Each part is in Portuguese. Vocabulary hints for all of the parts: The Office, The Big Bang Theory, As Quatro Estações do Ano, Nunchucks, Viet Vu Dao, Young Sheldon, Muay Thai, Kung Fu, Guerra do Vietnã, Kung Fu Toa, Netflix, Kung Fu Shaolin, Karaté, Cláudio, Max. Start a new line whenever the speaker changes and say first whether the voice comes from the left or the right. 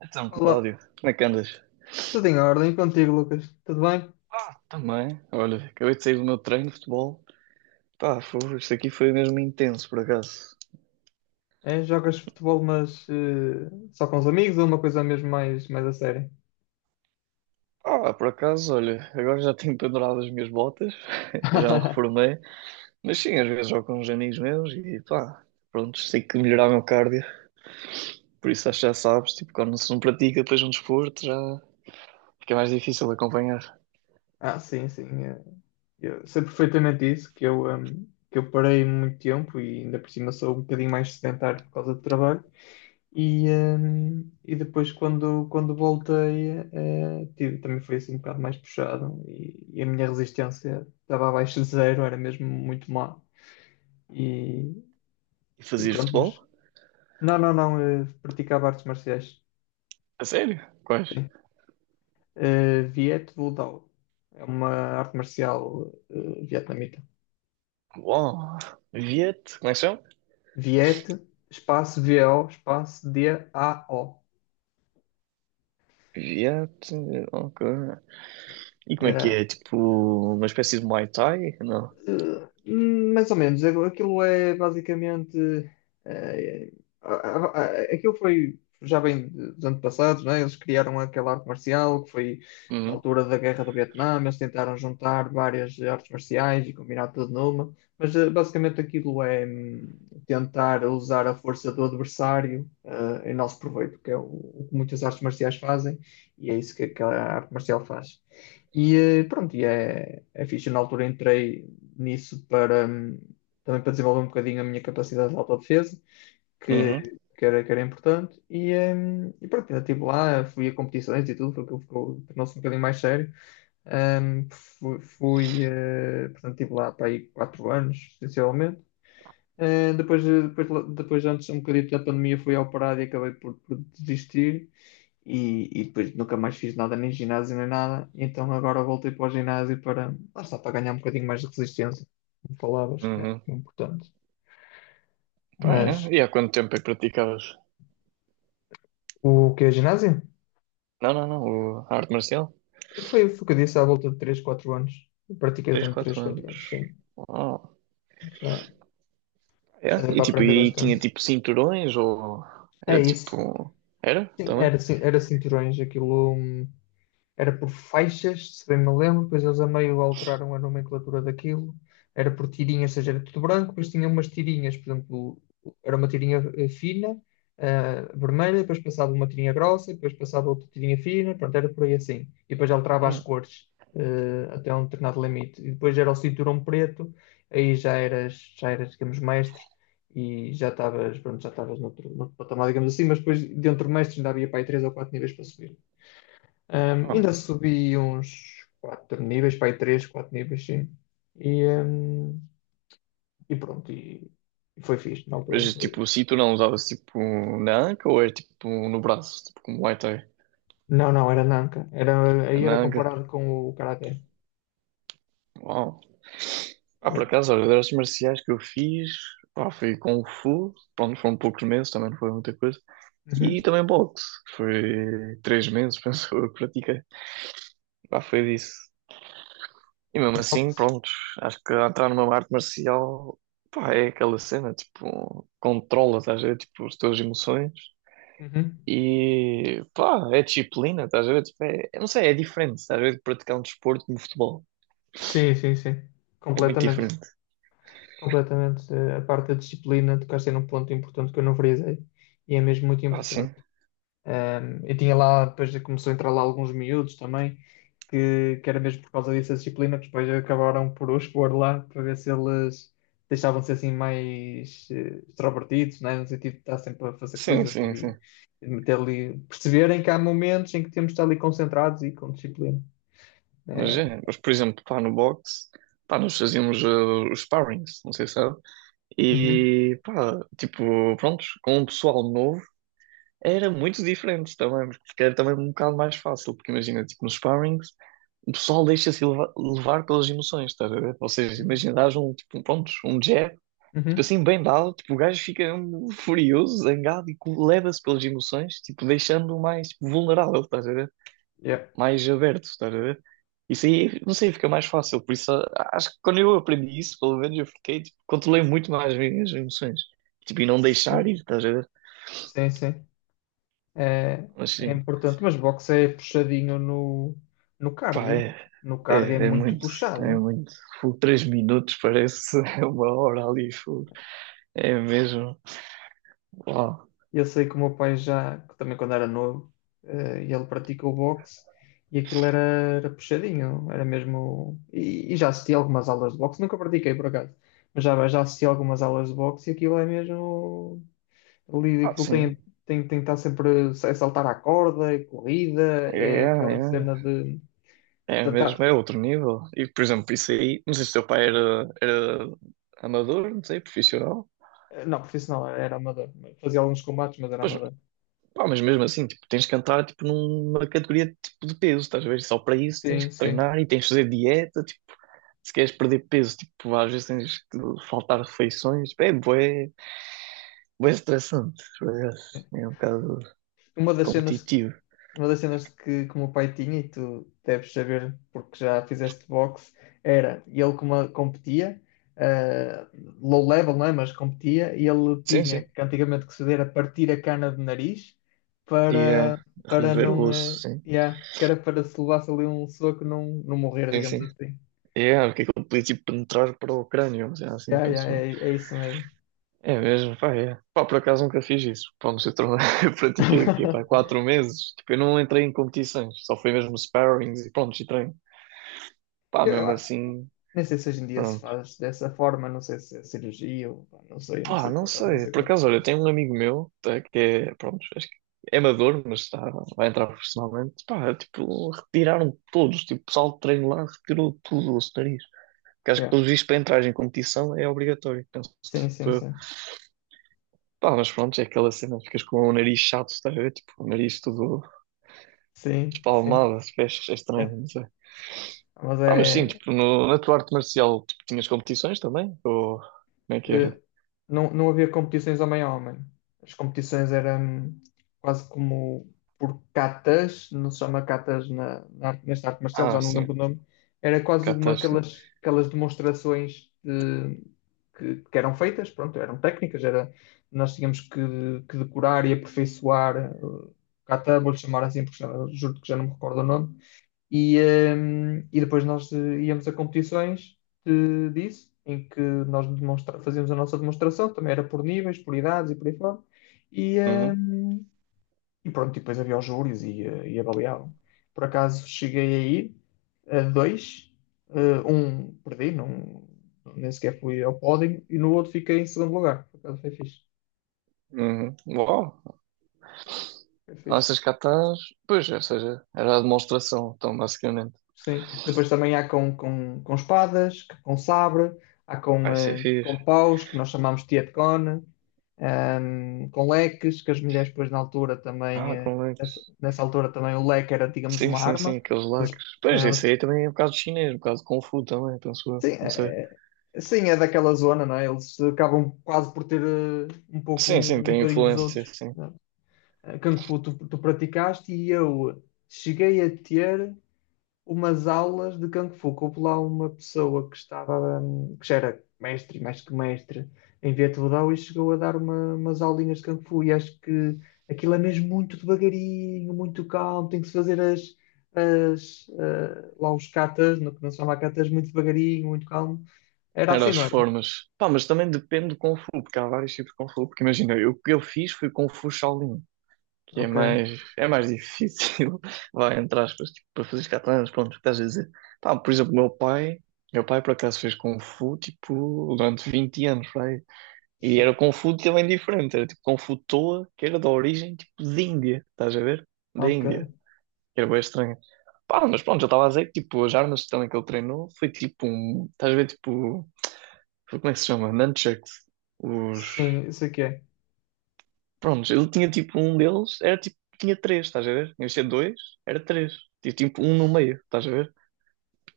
right: Então,
left: Olá,
right: Cláudio, como é que andas?
left: tudo em ordem contigo, Lucas? Tudo bem?
right: Ah, também. Olha, acabei de sair do meu treino de futebol. Pá, fogo, isto aqui foi mesmo intenso, por acaso.
left: É, jogas futebol, mas só com os amigos ou uma coisa mesmo mais a sério?
right: Ah, por acaso, olha, agora já tenho pendurado as minhas botas, já me reformei. Mas sim, às vezes jogo com uns amigos meus e pá, pronto, sei que melhorar o meu cardio. Por isso acho que já sabes, tipo, quando se não pratica depois um desporto, já fica mais difícil acompanhar.
left: Ah, sim, sim. Eu sei perfeitamente isso, que eu parei muito tempo e ainda por cima sou um bocadinho mais sedentário por causa do trabalho. E depois quando voltei, tive, também foi assim um bocado mais puxado e a minha resistência estava abaixo de zero, era mesmo muito má. E,
right: E
left: e
right: fazias
left: pronto, mas
right: futebol?
left: Não, não, não, praticava artes marciais.
right: A sério? Quais?
left: Sim. Viet Vu Dao. É uma arte marcial vietnamita.
right: Uau! Viete, como é que se chama?
left: Viet, espaço V-O, espaço D-A-O.
right: Viete, ok. E como é que
left: Era,
right: é? Tipo, uma espécie de Muay Thai? Não.
left: Eh, Mais ou menos, aquilo é basicamente. eh, Aquilo foi já bem dos antepassados, né? Eles criaram aquela arte marcial que foi na
right: Uhum,
left: altura da Guerra do Vietnã. Eles tentaram juntar várias artes marciais e combinar tudo numa, mas basicamente aquilo é tentar usar a força do adversário em nosso proveito, que é o que muitas artes marciais fazem, e é isso que aquela arte marcial faz. E pronto, e é fixe. Na altura entrei nisso para também para desenvolver um bocadinho a minha capacidade de autodefesa, que,
right: uhum,
left: que era importante. E pronto, ainda estive lá, fui a competições e tudo, porque ficou, tornou-se um bocadinho mais sério. Portanto, estive lá para aí quatro anos, essencialmente. Eh, depois, eh, depois, Depois, antes, um bocadinho da pandemia, fui ao parado e acabei por desistir. E depois nunca mais fiz nada, nem ginásio, nem nada. Então agora voltei para o ginásio para, lá está, para ganhar um bocadinho mais de resistência. Como falavas, que é
right: uhum.
left: importante.
right: Pá, é.
left: Mas
right: E há quanto tempo é que praticavas?
left: o que é ginásio?
right: Não, não, não. A arte marcial?
left: Foi o que eu disse, à volta de 3 4 anos. Eu pratiquei
right: três
left: durante 3,
right: quatro
left: 4 anos,
right: anos.
left: sim.
right: Oh,
left: Já,
right: é?
left: Já deu
right: E
left: para
right: tipo,
left: aprender
right: e tinha
left: bastante.
right: tipo cinturões ou
left: É
right: era
left: isso.
right: tipo. Era
left: Sim,
right: também?
left: era, era cinturões, aquilo. Era por faixas, se bem me lembro, depois eles a meio alteraram a nomenclatura daquilo, era por tirinhas, ou seja, era tudo branco, depois tinha umas tirinhas, por exemplo, era uma tirinha fina, vermelha, depois passava uma tirinha grossa, depois passava outra tirinha fina, pronto, era por aí assim. E depois alterava as
right: É.
left: cores, até um determinado limite. E depois era o cinturão preto, aí já eras, digamos, mestre. E já estavas, pronto, já estavas noutro patamar, digamos assim, mas depois dentro do mestre ainda havia para aí três ou quatro níveis para subir.
right: Oh.
left: Ainda subi uns 4 níveis, para aí 3, 4 níveis, sim. E, e pronto, e, e foi fixe na altura.
right: Mas tipo, o cinturão usava-se tipo na anca ou era tipo no braço, tipo como Muay Thai?
left: Não, não, era Nanka. Era, aí
right: Na
left: era
right: anca.
left: comparado com o Karaté.
right: Uau. Ah, por
left: É.
right: acaso, olha, das artes marciais que eu fiz, pá, foi Kung Fu. Pronto, foram poucos meses, também não foi muita coisa. E
left: Uhum.
right: também boxe. Foi 3 meses, penso eu, que pratiquei. Pá, foi disso. E mesmo assim,
left: Boxe.
right: pronto, acho que ao entrar numa arte marcial, pá, é aquela cena, tipo, controla, estás a ver, tipo, as tuas emoções.
left: Uhum.
right: E, pá, é disciplina, estás a ver, tipo, é, eu não sei, é diferente, estás a ver, de praticar um desporto como futebol.
left: Sim, sim, sim.
right: É muito
left: Completamente.
right: diferente.
left: Completamente. A parte da disciplina, tocaste aí num ponto importante que eu não frisei. E é mesmo muito
right: Pá,
left: importante.
right: sim.
left: Um, e tinha lá, depois começou a entrar lá alguns miúdos também, que era mesmo por causa dessa disciplina, que depois acabaram por o expor lá, para ver se eles deixavam-se assim mais extrovertidos, né? No sentido de estar sempre a fazer
right: Sim,
left: coisas
right: sim, sim.
left: e de meter ali, perceberem que há momentos em que temos de estar ali concentrados e com disciplina.
right: Mas
left: É,
right: é, mas por exemplo, pá, no boxe, pá, nós fazíamos os sparrings, não sei se sabe.
left: uhum,
right: E pá, tipo, prontos, com um pessoal novo era muito diferente também, porque era também é um bocado mais fácil, porque imagina, tipo, nos sparrings, o pessoal deixa-se levar pelas emoções, estás a ver? Ou seja, imagina,
left: uhum,
right: dás um, tipo, um, prontos, um jab, tipo
left: uhum,
right: assim, bem dado, tipo, o gajo fica um, furioso, zangado e leva-se pelas emoções, tipo, deixando-o mais tipo, vulnerável, estás a ver?
left: yeah.
right: Mais aberto, estás a ver? Isso aí, não sei, fica mais fácil. Por isso, acho que quando eu aprendi isso, pelo menos eu fiquei, tipo, controlei muito mais as minhas emoções. Tipo, e não deixar
left: Sim,
right: ir, estás a ver?
left: sim, sim. É,
right: Mas
left: é
right: sim,
left: importante, mas boxe é puxadinho no
right: pá,
left: cardio.
right: é,
left: No
right: é,
left: cardio é
right: é
left: muito
right: muito, é
left: puxado.
right: muito. Fogo, 3 minutos parece uma hora ali, fogo. É mesmo. Uau.
left: Eu sei que o meu pai já, que também quando era novo, ele praticou boxe e aquilo era, era puxadinho, era mesmo. E já assisti algumas aulas de boxe, nunca pratiquei por acaso, mas já assisti algumas aulas de boxe e aquilo é mesmo. Ali,
right: Ah, sim.
left: tem que estar sempre a saltar à corda, é corrida,
right: É,
left: é aquela
right: é,
left: cena de.
right: é
left: tentar-
right: mesmo, é outro nível. E, por exemplo, isso aí, não sei se o teu pai era amador, não sei, profissional.
left: Não, profissional, era amador, fazia alguns combates, mas era
right: Pois.
left: amador.
right: Pá, mas mesmo assim, tipo, tens de cantar tipo, numa categoria tipo, de peso, estás a ver? Só para isso tens
left: Sim,
right: que
left: sim.
right: treinar e tens de fazer dieta, tipo, se queres perder peso, tipo, às vezes tens que faltar refeições, é bué, bué estressante, por acaso. É um bocado
left: Uma das cenas.
right: competitivo.
left: Uma das cenas que o meu pai tinha, e tu deves saber porque já fizeste boxe, era ele como competia, eh, low level, não é? Mas competia, e ele
right: Sim, sim.
left: tinha que antigamente que se dera partir a cana de nariz
right: E
left: para, para
right: remover o
left: não.
right: osso, sim.
left: Yeah, que era para se levasse ali um soco não, não morrer,
right: Sim,
left: digamos
right: sim.
left: assim.
right: É, porque aquilo podia tipo penetrar para o crânio, mas é assim,
left: Yeah, yeah,
right: penso.
left: é, é isso mesmo.
right: É mesmo, pá, é. Pá, por acaso nunca fiz isso. Pá, no setor, eu pratiquei o quê? Pá, 4 meses. Tipo, eu não entrei em competições, só foi mesmo sparrings e pronto, e treino. Pá,
left: Eu,
right: mesmo
left: ah,
right: assim,
left: Nem sei se hoje em dia se
right: pronto.
left: faz dessa forma, não sei se é cirurgia, ou, pá, não sei, não
right: Pá,
left: sei
right: não
left: por acaso, não
right: sei.
left: sei
right: Por
left: como é que se
right: acaso, olha,
left: faz.
right: tenho um amigo meu, tá, que é, pronto, acho que é amador, mas está, vai entrar profissionalmente. Pá, tipo, retiraram todos. Tipo, o pessoal de treino lá retirou tudo, o nariz. Porque acho que,
left: Yeah.
right: pelos vistos, para entrar em competição é obrigatório, penso
left: Sim, sim,
right: eu.
left: sim.
right: Pá, mas pronto, é aquela cena, ficas com o nariz chato, estás a ver? Tipo, o nariz todo
left: Sim, sim.
right: palmadas, pés, é estranho,
left: É.
right: não sei.
left: Mas é.
right: Ah, mas sim, tipo, no, na tua arte marcial, tipo, tinhas competições também? Ou como é que era?
left: eh, Não, não havia competições homem a homem. As competições eram quase como por catas, não se chama catas nesta arte marcial, já
right: Ah,
left: não lembro o
right: sim,
left: nome. Era quase uma
right: catás, sim.
left: aquelas, aquelas demonstrações de- que eram feitas, pronto, eram técnicas, era, nós tínhamos que decorar e aperfeiçoar o kata, vou-lhe chamar assim, porque já, juro que já não me recordo o nome. E, e depois nós íamos a competições de- disso, em que nós fazíamos a nossa demonstração, também era por níveis, por idades e por aí fora. E,
right: Uhum,
left: hum, e pronto, e depois havia os júris e avaliavam. Por acaso cheguei a ir a dois, um perdi, não, nem sequer fui ao pódio, e no outro fiquei em segundo lugar. Por acaso foi fixe,
right: uhum. Uau,
left: foi
right: então,
left: fixe.
right: essas catás, pois, ou seja, era a demonstração, então, basicamente.
left: Sim. Depois também há com espadas, com sabre, há com,
right: Ah, isso é fixe.
left: com paus, que nós chamamos de tietcon, com leques, que as mulheres depois na altura também,
right: Ah, com lacres.
left: nessa altura também o leque era, digamos,
right: Sim,
left: uma
right: sim,
left: arma.
right: sim, aqueles
left: Elas,
right: lacres. Pois,
left: elas,
right: isso aí também é um bocado chinês, um bocado de Kung Fu também, penso eu,
left: sim,
right: não sei.
left: sim, é daquela zona, não é? Eles acabam quase por ter
right: Sim, sim,
left: um
right: tem
left: bocadinho dos
right: influência,
left: outros.
right: sim.
left: Não é? Kung Fu tu praticaste e eu cheguei a ter umas aulas de Kung Fu. Houve lá uma pessoa que estava, que já era mestre, mais que mestre, em Vietnã e chegou a dar umas aulinhas de Kung Fu. E acho que aquilo é mesmo muito devagarinho, muito calmo, tem que se fazer lá os katas, no que não se chama katas, muito devagarinho, muito calmo. Era
right: Era
left: assim,
right: as
left: não era?
right: formas. Pá, mas também depende do Kung Fu, porque há vários tipos de Kung Fu. Porque imagina, o que eu fiz foi Kung Fu Shaolin. Que é
left: Ok.
right: mais, é mais difícil, vai, entre aspas, tipo, para fazer catalanas, pronto, o que estás a dizer. Pá, por exemplo, meu pai por acaso fez Kung Fu, tipo, durante 20 anos, vai. E era
left: Sim.
right: Kung Fu também diferente, era tipo Kung Fu Toa, que era da origem, tipo, de Índia, estás a ver? Da Índia,
left: Ok.
right: que era bem estranho. Pá, mas pronto, já estava a dizer que, tipo, as armas também que ele treinou foi tipo um, estás a ver, tipo, como é que se chama? Nunchucks, os...
left: Sim, isso aqui é.
right: Prontos, ele tinha tipo um deles, era tipo, tinha três, estás a ver? Em vez de ser dois, era três. Tinha tipo um no meio, estás a ver?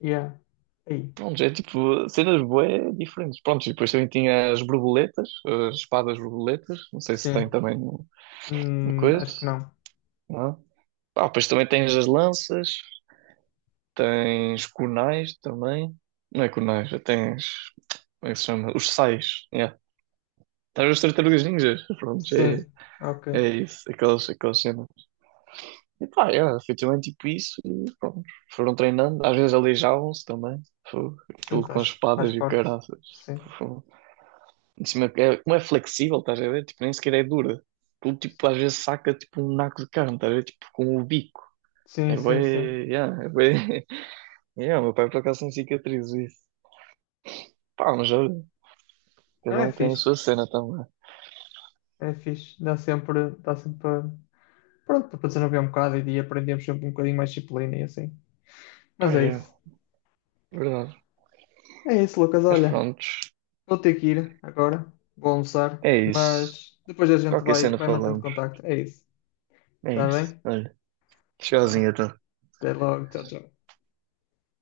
left: Yeah. Aí.
right: Prontos, é tipo cenas bué diferentes. Prontos, e depois também tinha as borboletas, as espadas borboletas, não sei se
left: Sim.
right: tem também no coisa,
left: Acho que não.
right: não? Ah, depois também tens as lanças, tens kunais também. Não é kunais, já tens, como é que se chama? Os sais, yeah. Estás a ver os tartarugas ninjas? Prontos, é,
left: Sim. Ok.
right: é isso, aquelas cenas. E pá, yeah, foi também tipo isso. E pronto, foram treinando, às vezes aleijavam-se também. Fogo,
left: Sim,
right: aquilo com
left: faz, faz
right: espadas e o
left: parte.
right: caraças. Tipo,
left: Sim,
right: fogo. Em cima, é, como é flexível, estás a ver? Tipo, nem sequer é dura. Aquilo, tipo, às vezes saca tipo um naco de carne, estás a ver? Tipo, com o bico. É
left: sim, sim, sim.
right: bem. Yeah, é bem. Yeah, o meu pai por acaso tem cicatrizes isso. Pá, mas olha,
left: Não,
right: cada
left: é
right: um tem a
left: fixe,
right: sua cena também.
left: é fixe. Dá sempre para, pronto, para desenvolver um bocado e de aprendemos sempre um bocadinho mais disciplina e assim.
right: Pá,
left: Mas é
right: é,
left: isso.
right: verdade.
left: É isso, Lucas.
right: Mas
left: Olha,
right: prontos,
left: vou ter que ir agora. Vou almoçar,
right: é isso.
left: mas depois a gente
right: Qualquer cena
left: vai
right: falamos.
left: mantendo contacto. É isso.
right: É
left: Está
right: isso.
left: bem?
right: Olha,
left: Vá.
right: tchauzinho então.
left: Até logo. Tchau, tchau.